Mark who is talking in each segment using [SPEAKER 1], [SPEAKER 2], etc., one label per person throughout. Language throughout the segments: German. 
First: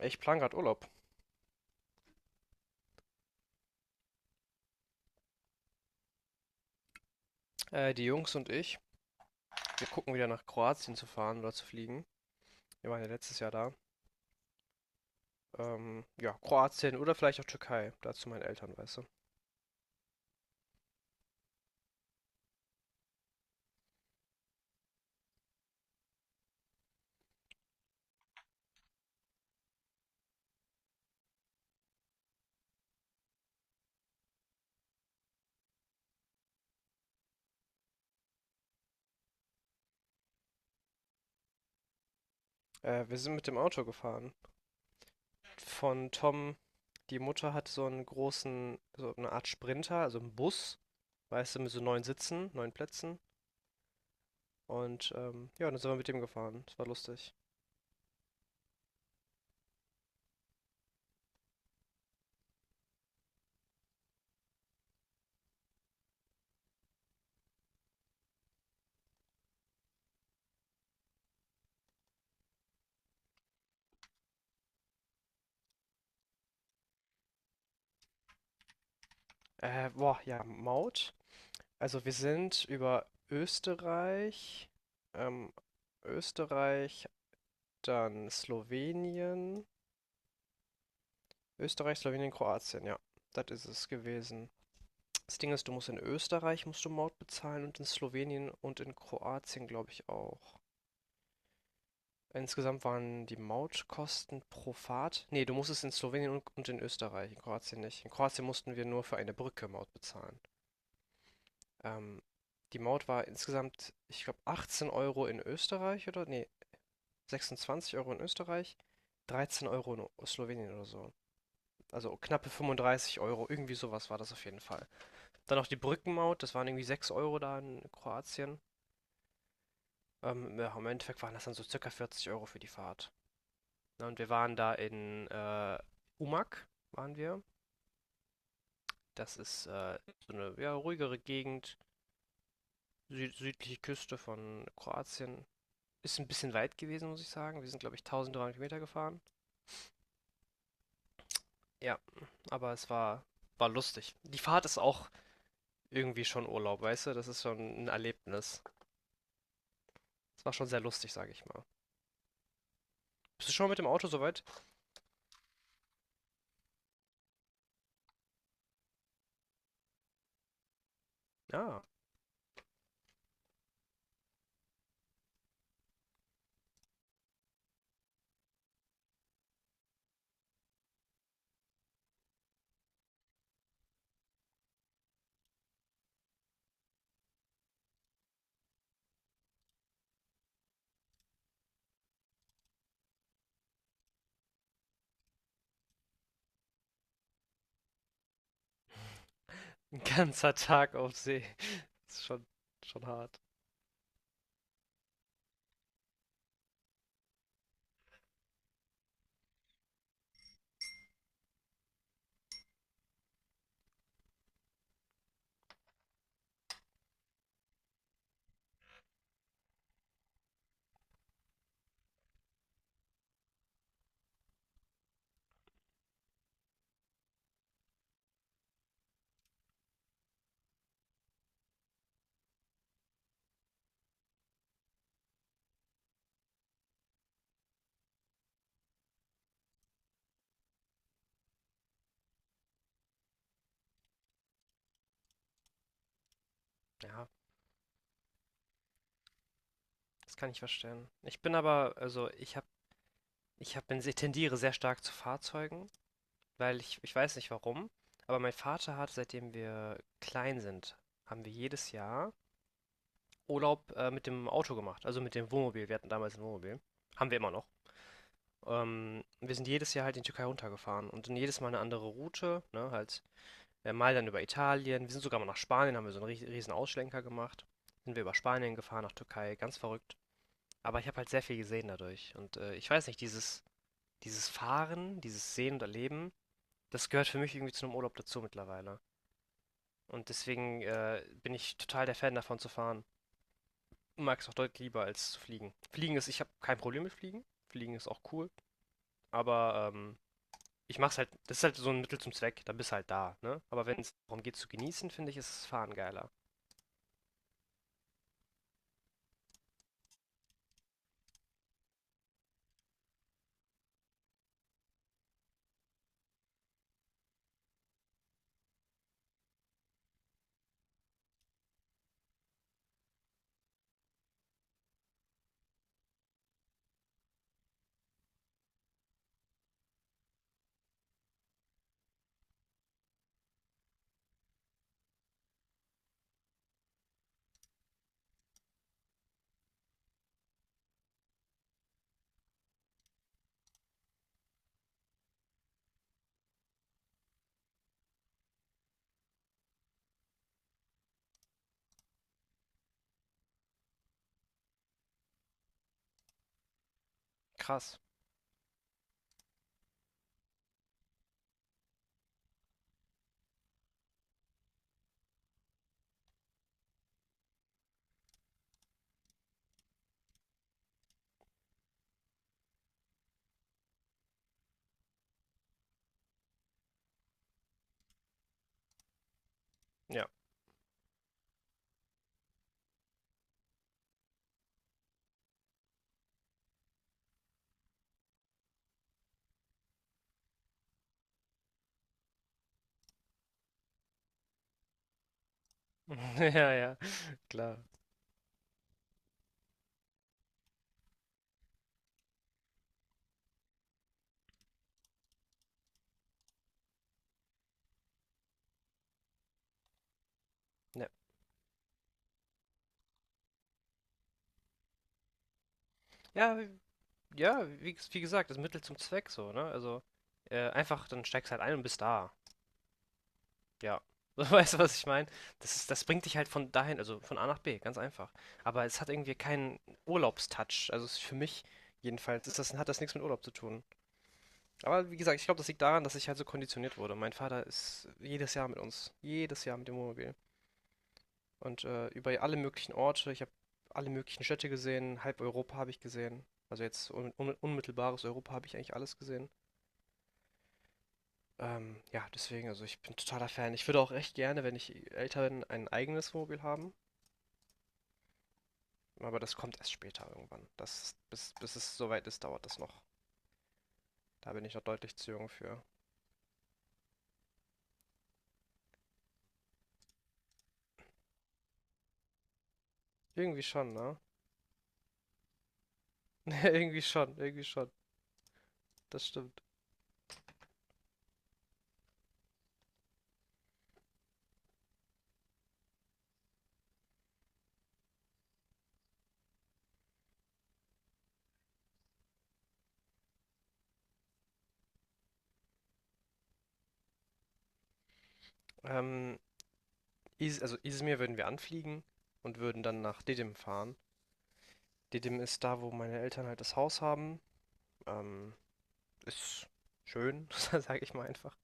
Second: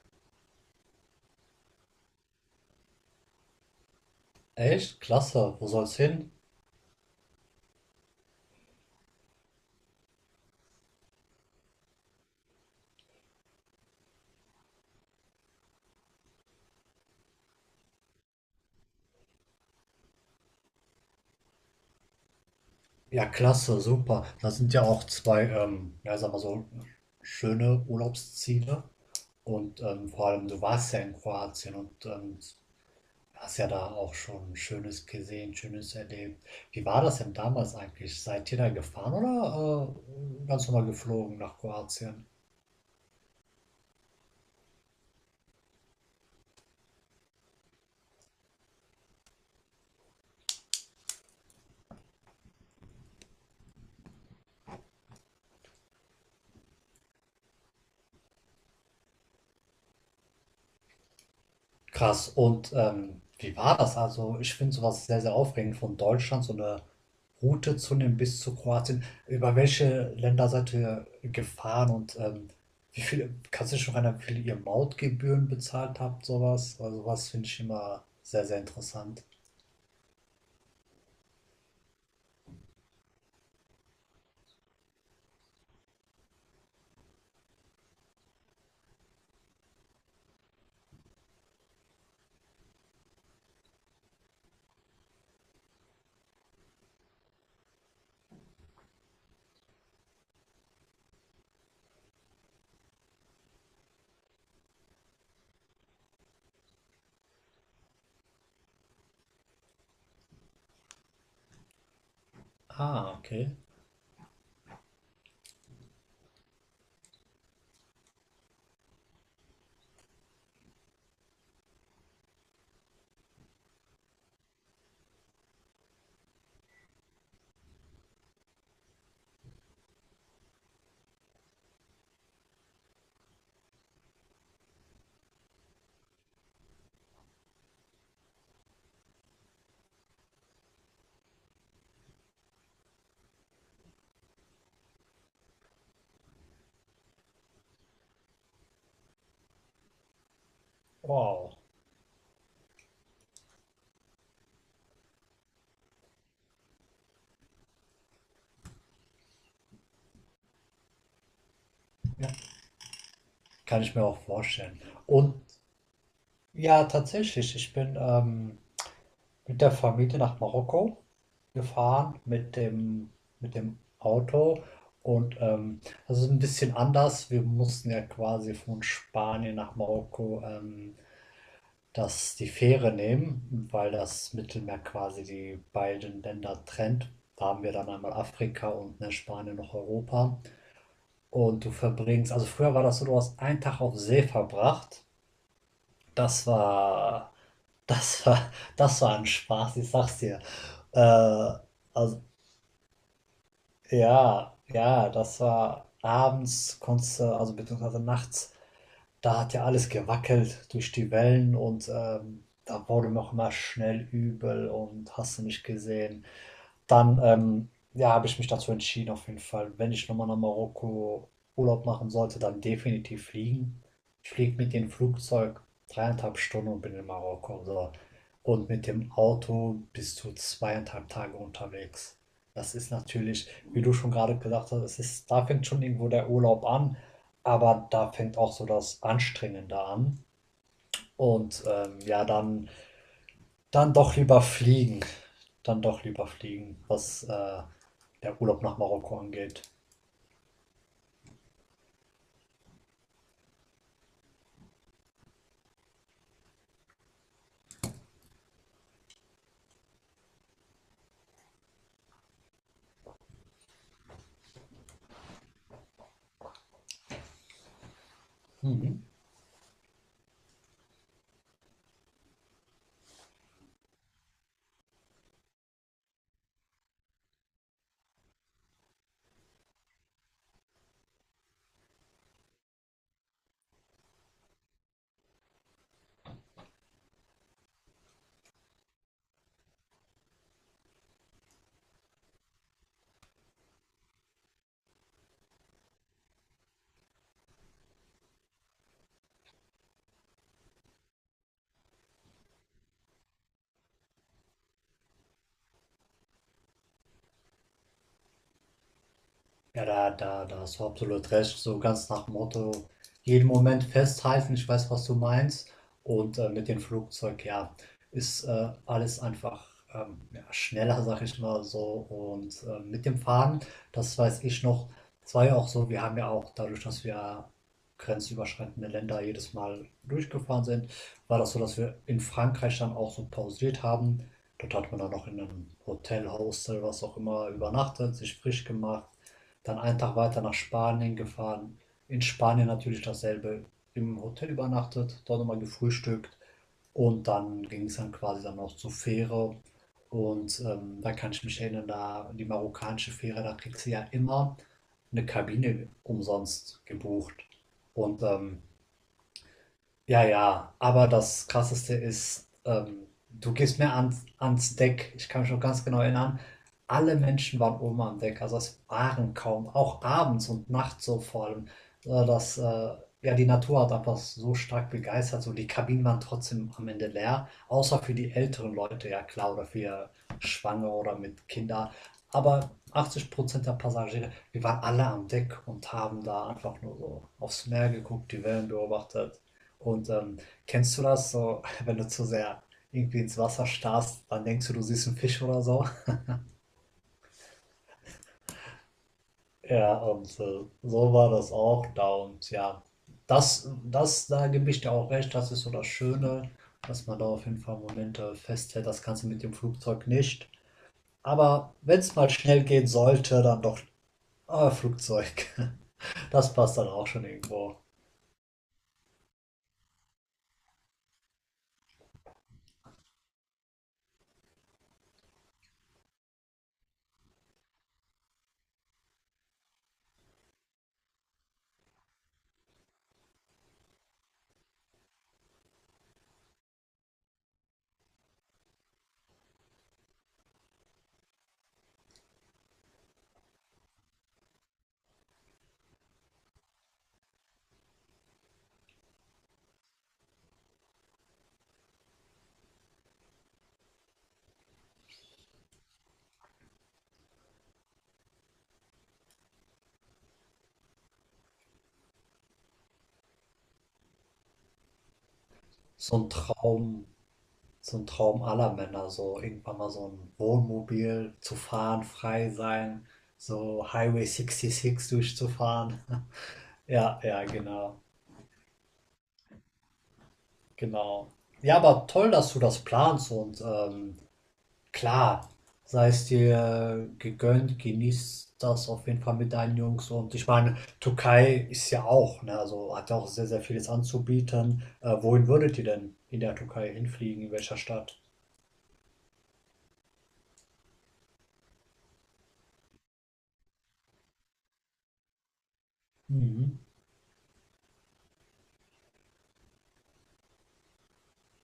[SPEAKER 1] Ich plan gerade Urlaub.
[SPEAKER 2] Echt? Klasse. Wo soll's hin?
[SPEAKER 1] Die Jungs und ich, wir gucken wieder nach Kroatien zu fahren oder zu fliegen. Wir waren ja letztes Jahr da. Ja, Kroatien oder vielleicht auch Türkei. Dazu meine Eltern, weißt du.
[SPEAKER 2] Ja, klasse, super. Das sind ja auch zwei, ja, sag mal so, schöne Urlaubsziele. Und vor allem, du warst ja in Kroatien und hast ja da auch schon Schönes gesehen, Schönes erlebt. Wie war das denn damals eigentlich? Seid ihr da gefahren oder ganz normal geflogen nach Kroatien?
[SPEAKER 1] Wir sind mit dem Auto gefahren. Von Tom, die Mutter hat so einen großen, so eine Art Sprinter, also einen Bus, weißt du, mit so neun Sitzen, neun Plätzen. Und ja, dann sind wir mit dem gefahren. Das war lustig.
[SPEAKER 2] Krass. Und wie war das? Also, ich finde sowas sehr, sehr aufregend, von Deutschland so eine Route zu nehmen bis zu Kroatien. Über welche Länder seid ihr gefahren und wie viel, kannst du dich noch erinnern, wie viel ihr Mautgebühren bezahlt habt, sowas? Also, was finde ich immer sehr, sehr interessant.
[SPEAKER 1] Boah, ja, Maut. Also wir sind über Österreich, ähm, Österreich, dann Slowenien, Österreich, Slowenien, Kroatien, ja. Das ist es gewesen. Das Ding ist, du musst in Österreich musst du Maut bezahlen und in Slowenien und in Kroatien, glaube ich, auch. Insgesamt waren die Mautkosten pro Fahrt. Nee, du musstest in Slowenien und in Österreich, in Kroatien nicht. In Kroatien mussten wir nur für eine Brücke Maut bezahlen. Ähm, Die Maut
[SPEAKER 2] Ah,
[SPEAKER 1] war
[SPEAKER 2] okay.
[SPEAKER 1] insgesamt, ich glaube, 18 Euro in Österreich oder? Nee, 26 Euro in Österreich, 13 Euro in Slowenien oder so. Also knappe 35 Euro, irgendwie sowas war das auf jeden Fall. Dann noch die Brückenmaut, das waren irgendwie 6 Euro da in Kroatien. Ja, im Endeffekt waren das dann so circa 40 Euro für die Fahrt. Ne, und wir waren da in Umag, waren wir. Das ist so eine ja, ruhigere Gegend, südliche Küste von Kroatien. Ist ein bisschen weit gewesen, muss ich sagen. Wir sind, glaube ich, 1300 Kilometer gefahren.
[SPEAKER 2] Wow.
[SPEAKER 1] Ja, aber war lustig. Die Fahrt ist auch irgendwie schon Urlaub, weißt du? Das ist schon ein Erlebnis. Das war schon sehr lustig, sage ich mal.
[SPEAKER 2] Ja,
[SPEAKER 1] Bist du schon mit
[SPEAKER 2] kann
[SPEAKER 1] dem
[SPEAKER 2] ich mir
[SPEAKER 1] Auto
[SPEAKER 2] auch
[SPEAKER 1] soweit?
[SPEAKER 2] vorstellen. Und ja, tatsächlich, ich bin mit der Familie nach Marokko
[SPEAKER 1] Ja,
[SPEAKER 2] gefahren, mit dem Auto und das ist ein bisschen anders. Wir mussten ja quasi von Spanien nach Marokko, das die Fähre nehmen, weil das Mittelmeer quasi die beiden Länder trennt. Da haben wir dann einmal Afrika und, ne, Spanien noch Europa. Und du verbringst also früher war das so, du hast einen Tag auf See verbracht. Das war das war das war ein Spaß, ich
[SPEAKER 1] ein
[SPEAKER 2] sag's dir.
[SPEAKER 1] ganzer Tag
[SPEAKER 2] Äh,
[SPEAKER 1] auf See. Das
[SPEAKER 2] also
[SPEAKER 1] ist schon hart.
[SPEAKER 2] ja, ja, das war abends konntest du also beziehungsweise nachts, da hat ja alles gewackelt durch die Wellen und da wurde mir auch immer schnell übel und hast du nicht gesehen. Dann, ja, habe ich mich dazu entschieden, auf jeden Fall. Wenn ich nochmal nach Marokko Urlaub machen sollte, dann definitiv fliegen. Ich fliege mit dem Flugzeug 3,5 Stunden und bin in Marokko. So. Und mit dem Auto bis zu 2,5 Tage unterwegs. Das ist natürlich, wie du schon gerade gesagt hast, es ist, da fängt schon irgendwo der Urlaub an, aber da fängt auch so das Anstrengende an. Und ja, dann doch lieber fliegen. Dann doch lieber fliegen, was
[SPEAKER 1] Ja,
[SPEAKER 2] der Urlaub nach Marokko angeht.
[SPEAKER 1] das kann ich verstehen. Ich bin aber, also ich tendiere sehr stark zu Fahrzeugen, weil ich weiß nicht warum, aber mein Vater hat, seitdem wir klein sind, haben wir jedes Jahr Urlaub mit dem Auto gemacht, also mit dem Wohnmobil. Wir hatten damals ein Wohnmobil. Haben wir immer noch.
[SPEAKER 2] Mhm.
[SPEAKER 1] Wir sind jedes Jahr halt in die Türkei runtergefahren und dann jedes Mal eine andere Route, ne, halt mal dann über Italien. Wir sind sogar mal nach Spanien, haben wir so einen riesen Ausschlenker gemacht. Sind wir über Spanien gefahren, nach Türkei, ganz verrückt. Aber ich habe halt sehr viel gesehen dadurch. Und ich weiß nicht, dieses Fahren, dieses Sehen und Erleben, das gehört für mich irgendwie zu einem Urlaub dazu mittlerweile. Und deswegen bin ich total der Fan davon zu fahren. Mag es auch deutlich lieber als zu fliegen. Fliegen ist, ich habe kein Problem mit Fliegen. Fliegen ist auch cool. Aber ich mach's halt, das ist halt so ein Mittel zum Zweck, dann bist du halt da, ne? Aber wenn es darum geht zu genießen, finde ich, ist das Fahren geiler.
[SPEAKER 2] Ja, da hast du absolut recht. So ganz nach dem Motto, jeden Moment festhalten, ich weiß, was du meinst. Und mit dem Flugzeug, ja, ist alles einfach ja, schneller, sag ich mal so. Und mit dem Fahren, das weiß ich noch, das war ja auch so, wir haben ja auch dadurch, dass wir grenzüberschreitende Länder jedes Mal durchgefahren sind, war das so, dass wir in Frankreich dann auch so pausiert haben. Dort hat man dann noch in einem Hotel, Hostel, was auch immer übernachtet, sich frisch gemacht dann einen Tag weiter nach Spanien gefahren. In Spanien natürlich dasselbe. Im Hotel übernachtet, dort nochmal gefrühstückt und dann ging es dann quasi dann noch zur Fähre. Und da kann ich mich erinnern, da die marokkanische Fähre, da kriegst du ja immer eine Kabine umsonst gebucht.
[SPEAKER 1] Krass.
[SPEAKER 2] Und ja, ja, aber das Krasseste ist, du gehst mir ans Deck. Ich kann mich noch ganz genau erinnern. Alle Menschen waren oben am Deck, also es waren kaum, auch abends und nachts so vor allem. Ja, die Natur hat einfach so stark begeistert. So die Kabinen waren trotzdem am Ende leer, außer für die älteren Leute, ja klar, oder für
[SPEAKER 1] Ja.
[SPEAKER 2] Schwangere oder mit Kindern. Aber 80% der Passagiere, wir waren alle am Deck und haben da einfach nur so aufs Meer geguckt, die Wellen beobachtet. Und kennst du das so, wenn du zu sehr irgendwie ins Wasser starrst, dann denkst du, du siehst einen Fisch oder so?
[SPEAKER 1] Ja, ja, klar.
[SPEAKER 2] Ja, und so war das auch da. Und ja, da gebe ich dir auch recht, das ist so das Schöne, dass man da auf jeden Fall Momente festhält. Das kannst du mit dem Flugzeug nicht.
[SPEAKER 1] Ja,
[SPEAKER 2] Aber wenn es mal schnell gehen sollte, dann doch Flugzeug. Das
[SPEAKER 1] ja,
[SPEAKER 2] passt dann auch schon
[SPEAKER 1] ja
[SPEAKER 2] irgendwo.
[SPEAKER 1] wie, wie gesagt, das Mittel zum Zweck so, ne? Also einfach, dann steigst halt ein und bist da. Ja. So, weißt du, was ich meine? Das ist, das bringt dich halt von dahin, also von A nach B, ganz einfach. Aber es hat irgendwie keinen Urlaubstouch. Also es ist für mich jedenfalls ist das, hat das nichts mit Urlaub zu tun. Aber wie gesagt, ich glaube, das liegt daran, dass ich halt so konditioniert wurde. Mein Vater ist jedes Jahr mit uns. Jedes Jahr mit dem Wohnmobil. Und über alle möglichen Orte, ich habe alle möglichen Städte gesehen, halb Europa habe ich gesehen. Also jetzt un un unmittelbares Europa habe ich eigentlich alles gesehen. Ja, deswegen, also ich bin totaler Fan. Ich würde auch recht gerne, wenn ich älter bin, ein eigenes Wohnmobil haben. Aber das kommt erst später irgendwann. Das, bis es soweit ist, dauert das noch. Da bin ich noch deutlich zu jung für.
[SPEAKER 2] So ein Traum, so ein Traum aller Männer, so irgendwann mal so ein Wohnmobil zu fahren, frei sein,
[SPEAKER 1] Irgendwie
[SPEAKER 2] so
[SPEAKER 1] schon, ne?
[SPEAKER 2] Highway 66 durchzufahren.
[SPEAKER 1] Ja, irgendwie
[SPEAKER 2] Ja,
[SPEAKER 1] schon,
[SPEAKER 2] ja,
[SPEAKER 1] irgendwie schon.
[SPEAKER 2] genau,
[SPEAKER 1] Das stimmt.
[SPEAKER 2] genau. Ja, aber toll, dass du das planst und klar, sei es dir gegönnt, genieß das auf jeden Fall mit deinen Jungs und ich meine, Türkei ist ja auch, ne, also hat ja auch sehr, sehr vieles anzubieten. Wohin würdet ihr denn in der Türkei hinfliegen, in welcher Stadt?
[SPEAKER 1] Ähm, Is Also Izmir würden wir anfliegen und würden dann nach Didim fahren. Didim ist da, wo meine Eltern halt das
[SPEAKER 2] Mhm.
[SPEAKER 1] Haus haben. Ähm, Ist schön, sage ich mal einfach.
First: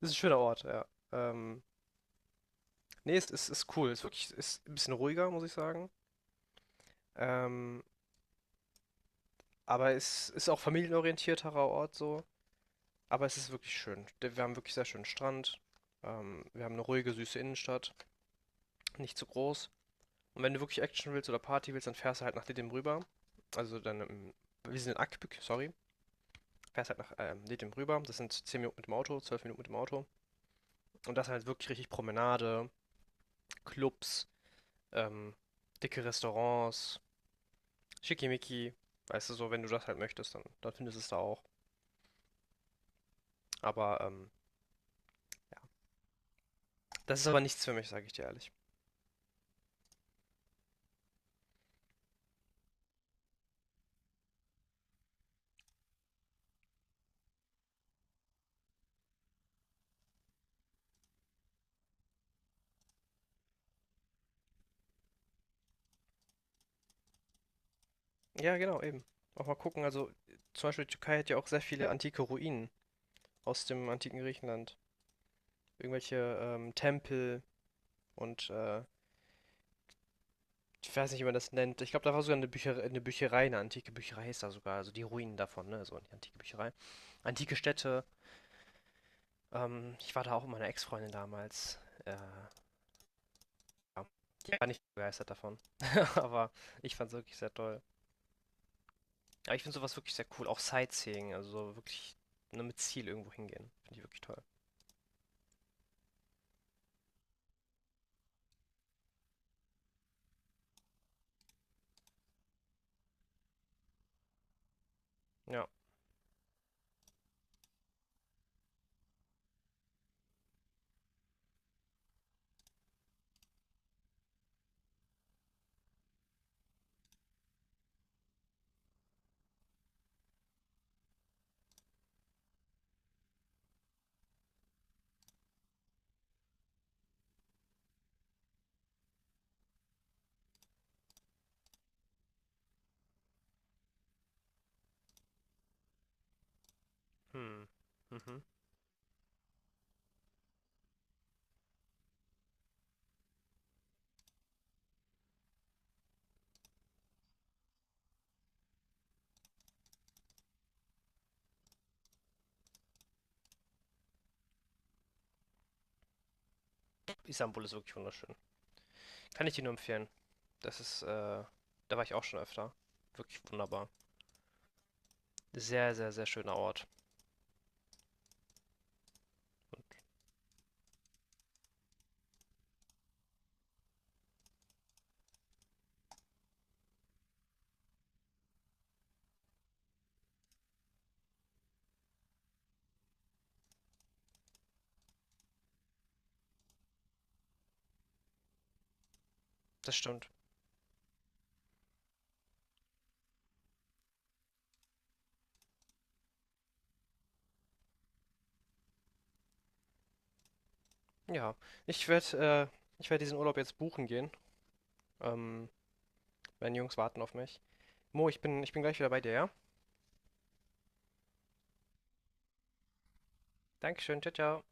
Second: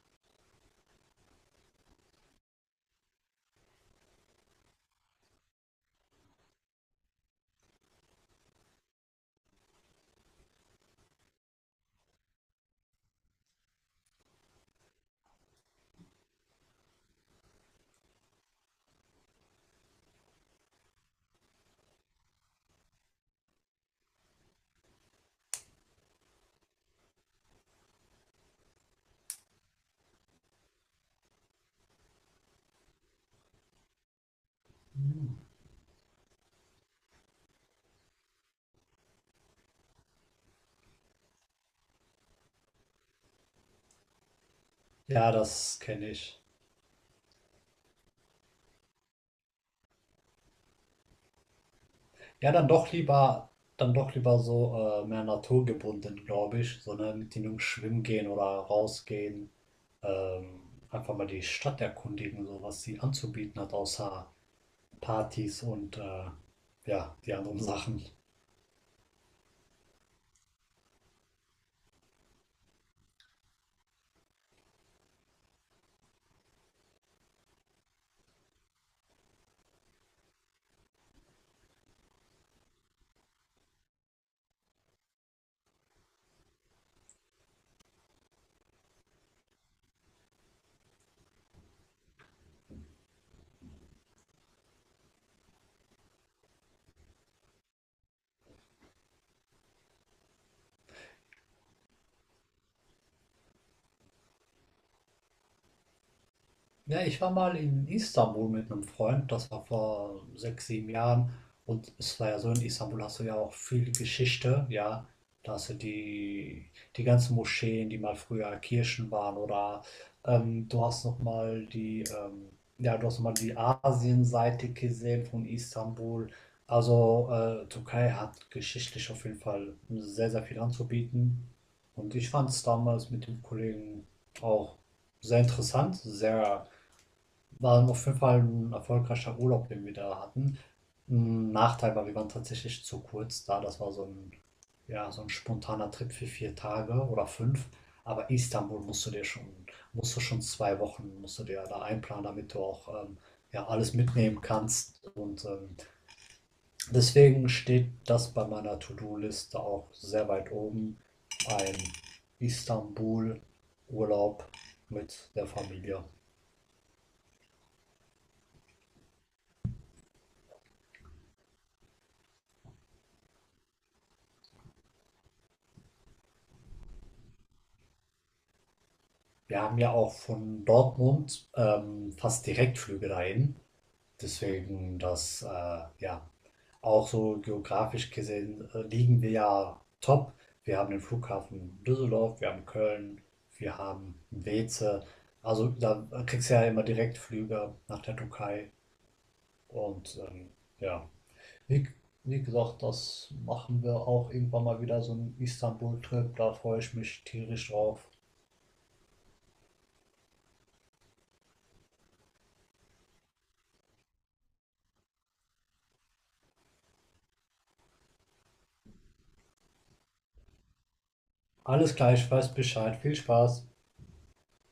[SPEAKER 1] Ist ein schöner Ort, ja. Ähm, Nee, ist cool. Ist ein bisschen ruhiger, muss ich sagen. Ähm, aber es ist auch familienorientierterer Ort so. Aber es ist wirklich schön. Wir haben wirklich sehr schönen Strand. Wir haben eine ruhige, süße Innenstadt. Nicht zu groß. Und wenn du wirklich Action willst oder Party willst, dann fährst du halt nach Didim rüber. Also wir sind in Akbük, sorry. Fährst halt nach Didim rüber. Das sind 10 Minuten mit dem Auto, 12 Minuten mit dem Auto. Und das halt wirklich richtig Promenade, Clubs, ähm,
[SPEAKER 2] Mhm.
[SPEAKER 1] dicke Restaurants, schickimicki. Weißt du, so, wenn du das halt möchtest, dann findest du es da auch. Aber
[SPEAKER 2] Ja,
[SPEAKER 1] ja,
[SPEAKER 2] das kenne ich.
[SPEAKER 1] das ist aber nichts für mich, sage ich dir ehrlich.
[SPEAKER 2] Ja, dann doch lieber so mehr naturgebunden, glaube ich. So, ne, mit den Jungs schwimmen gehen oder rausgehen. Ähm, einfach mal die Stadt erkundigen, so was sie anzubieten hat, außer Partys und ja, die anderen Sachen.
[SPEAKER 1] Ja, genau, eben. Auch mal gucken, also zum Beispiel die Türkei hat ja auch sehr viele antike Ruinen aus dem antiken Griechenland. Irgendwelche Tempel und ich weiß nicht, wie man das nennt. Ich glaube, da war sogar eine antike Bücherei ist da sogar, also die Ruinen davon, ne? So eine antike Bücherei. Antike Städte. Ich war da auch mit meiner Ex-Freundin damals. Äh, ja. Die war nicht begeistert davon. Aber ich fand es wirklich sehr toll. Aber ich finde sowas wirklich sehr cool. Auch Sightseeing, also so wirklich, ne, mit Ziel irgendwo hingehen. Finde ich wirklich toll.
[SPEAKER 2] Ja, ich war mal in Istanbul mit einem Freund, das war vor 6, 7 Jahren. Und es war ja so, in Istanbul hast du ja auch viel Geschichte, ja. Da
[SPEAKER 1] Ja.
[SPEAKER 2] hast du die ganzen Moscheen, die mal früher Kirchen waren, oder du hast nochmal die, ja, du hast noch mal die Asienseite gesehen von Istanbul. Also Türkei hat geschichtlich auf jeden Fall sehr, sehr viel anzubieten. Und ich fand es damals mit dem Kollegen auch sehr interessant, sehr war auf jeden Fall ein erfolgreicher Urlaub, den wir da hatten. 'N Nachteil war, wir waren tatsächlich zu kurz da. Das war so ein ja, so ein spontaner Trip für 4 Tage oder 5.
[SPEAKER 1] Hm.
[SPEAKER 2] Aber
[SPEAKER 1] Mhm.
[SPEAKER 2] Istanbul musst du dir schon musst du schon 2 Wochen musst du dir da einplanen, damit du auch ja, alles mitnehmen kannst. Und deswegen steht das bei meiner To-do-Liste auch sehr weit oben, ein Istanbul-Urlaub mit der Familie.
[SPEAKER 1] Istanbul ist wirklich wunderschön. Kann ich dir nur empfehlen. Das ist, da war ich auch schon öfter. Wirklich wunderbar. Sehr, sehr, sehr schöner Ort.
[SPEAKER 2] Wir haben ja auch von Dortmund, fast Direktflüge dahin. Deswegen, ja, auch so geografisch gesehen liegen wir ja top. Wir haben den Flughafen Düsseldorf, wir haben Köln, wir haben Weeze. Also da kriegst du ja immer Direktflüge nach der Türkei.
[SPEAKER 1] Das
[SPEAKER 2] Und
[SPEAKER 1] stimmt.
[SPEAKER 2] ja, wie, wie gesagt, das machen wir auch irgendwann mal wieder so einen Istanbul-Trip. Da freue ich mich tierisch drauf.
[SPEAKER 1] Ja. Ich werde diesen Urlaub jetzt buchen gehen. Ähm, Meine Jungs warten auf mich. Mo, ich bin gleich wieder bei dir, ja?
[SPEAKER 2] Alles gleich, weiß Bescheid. Viel Spaß.
[SPEAKER 1] Dankeschön, ciao, ciao.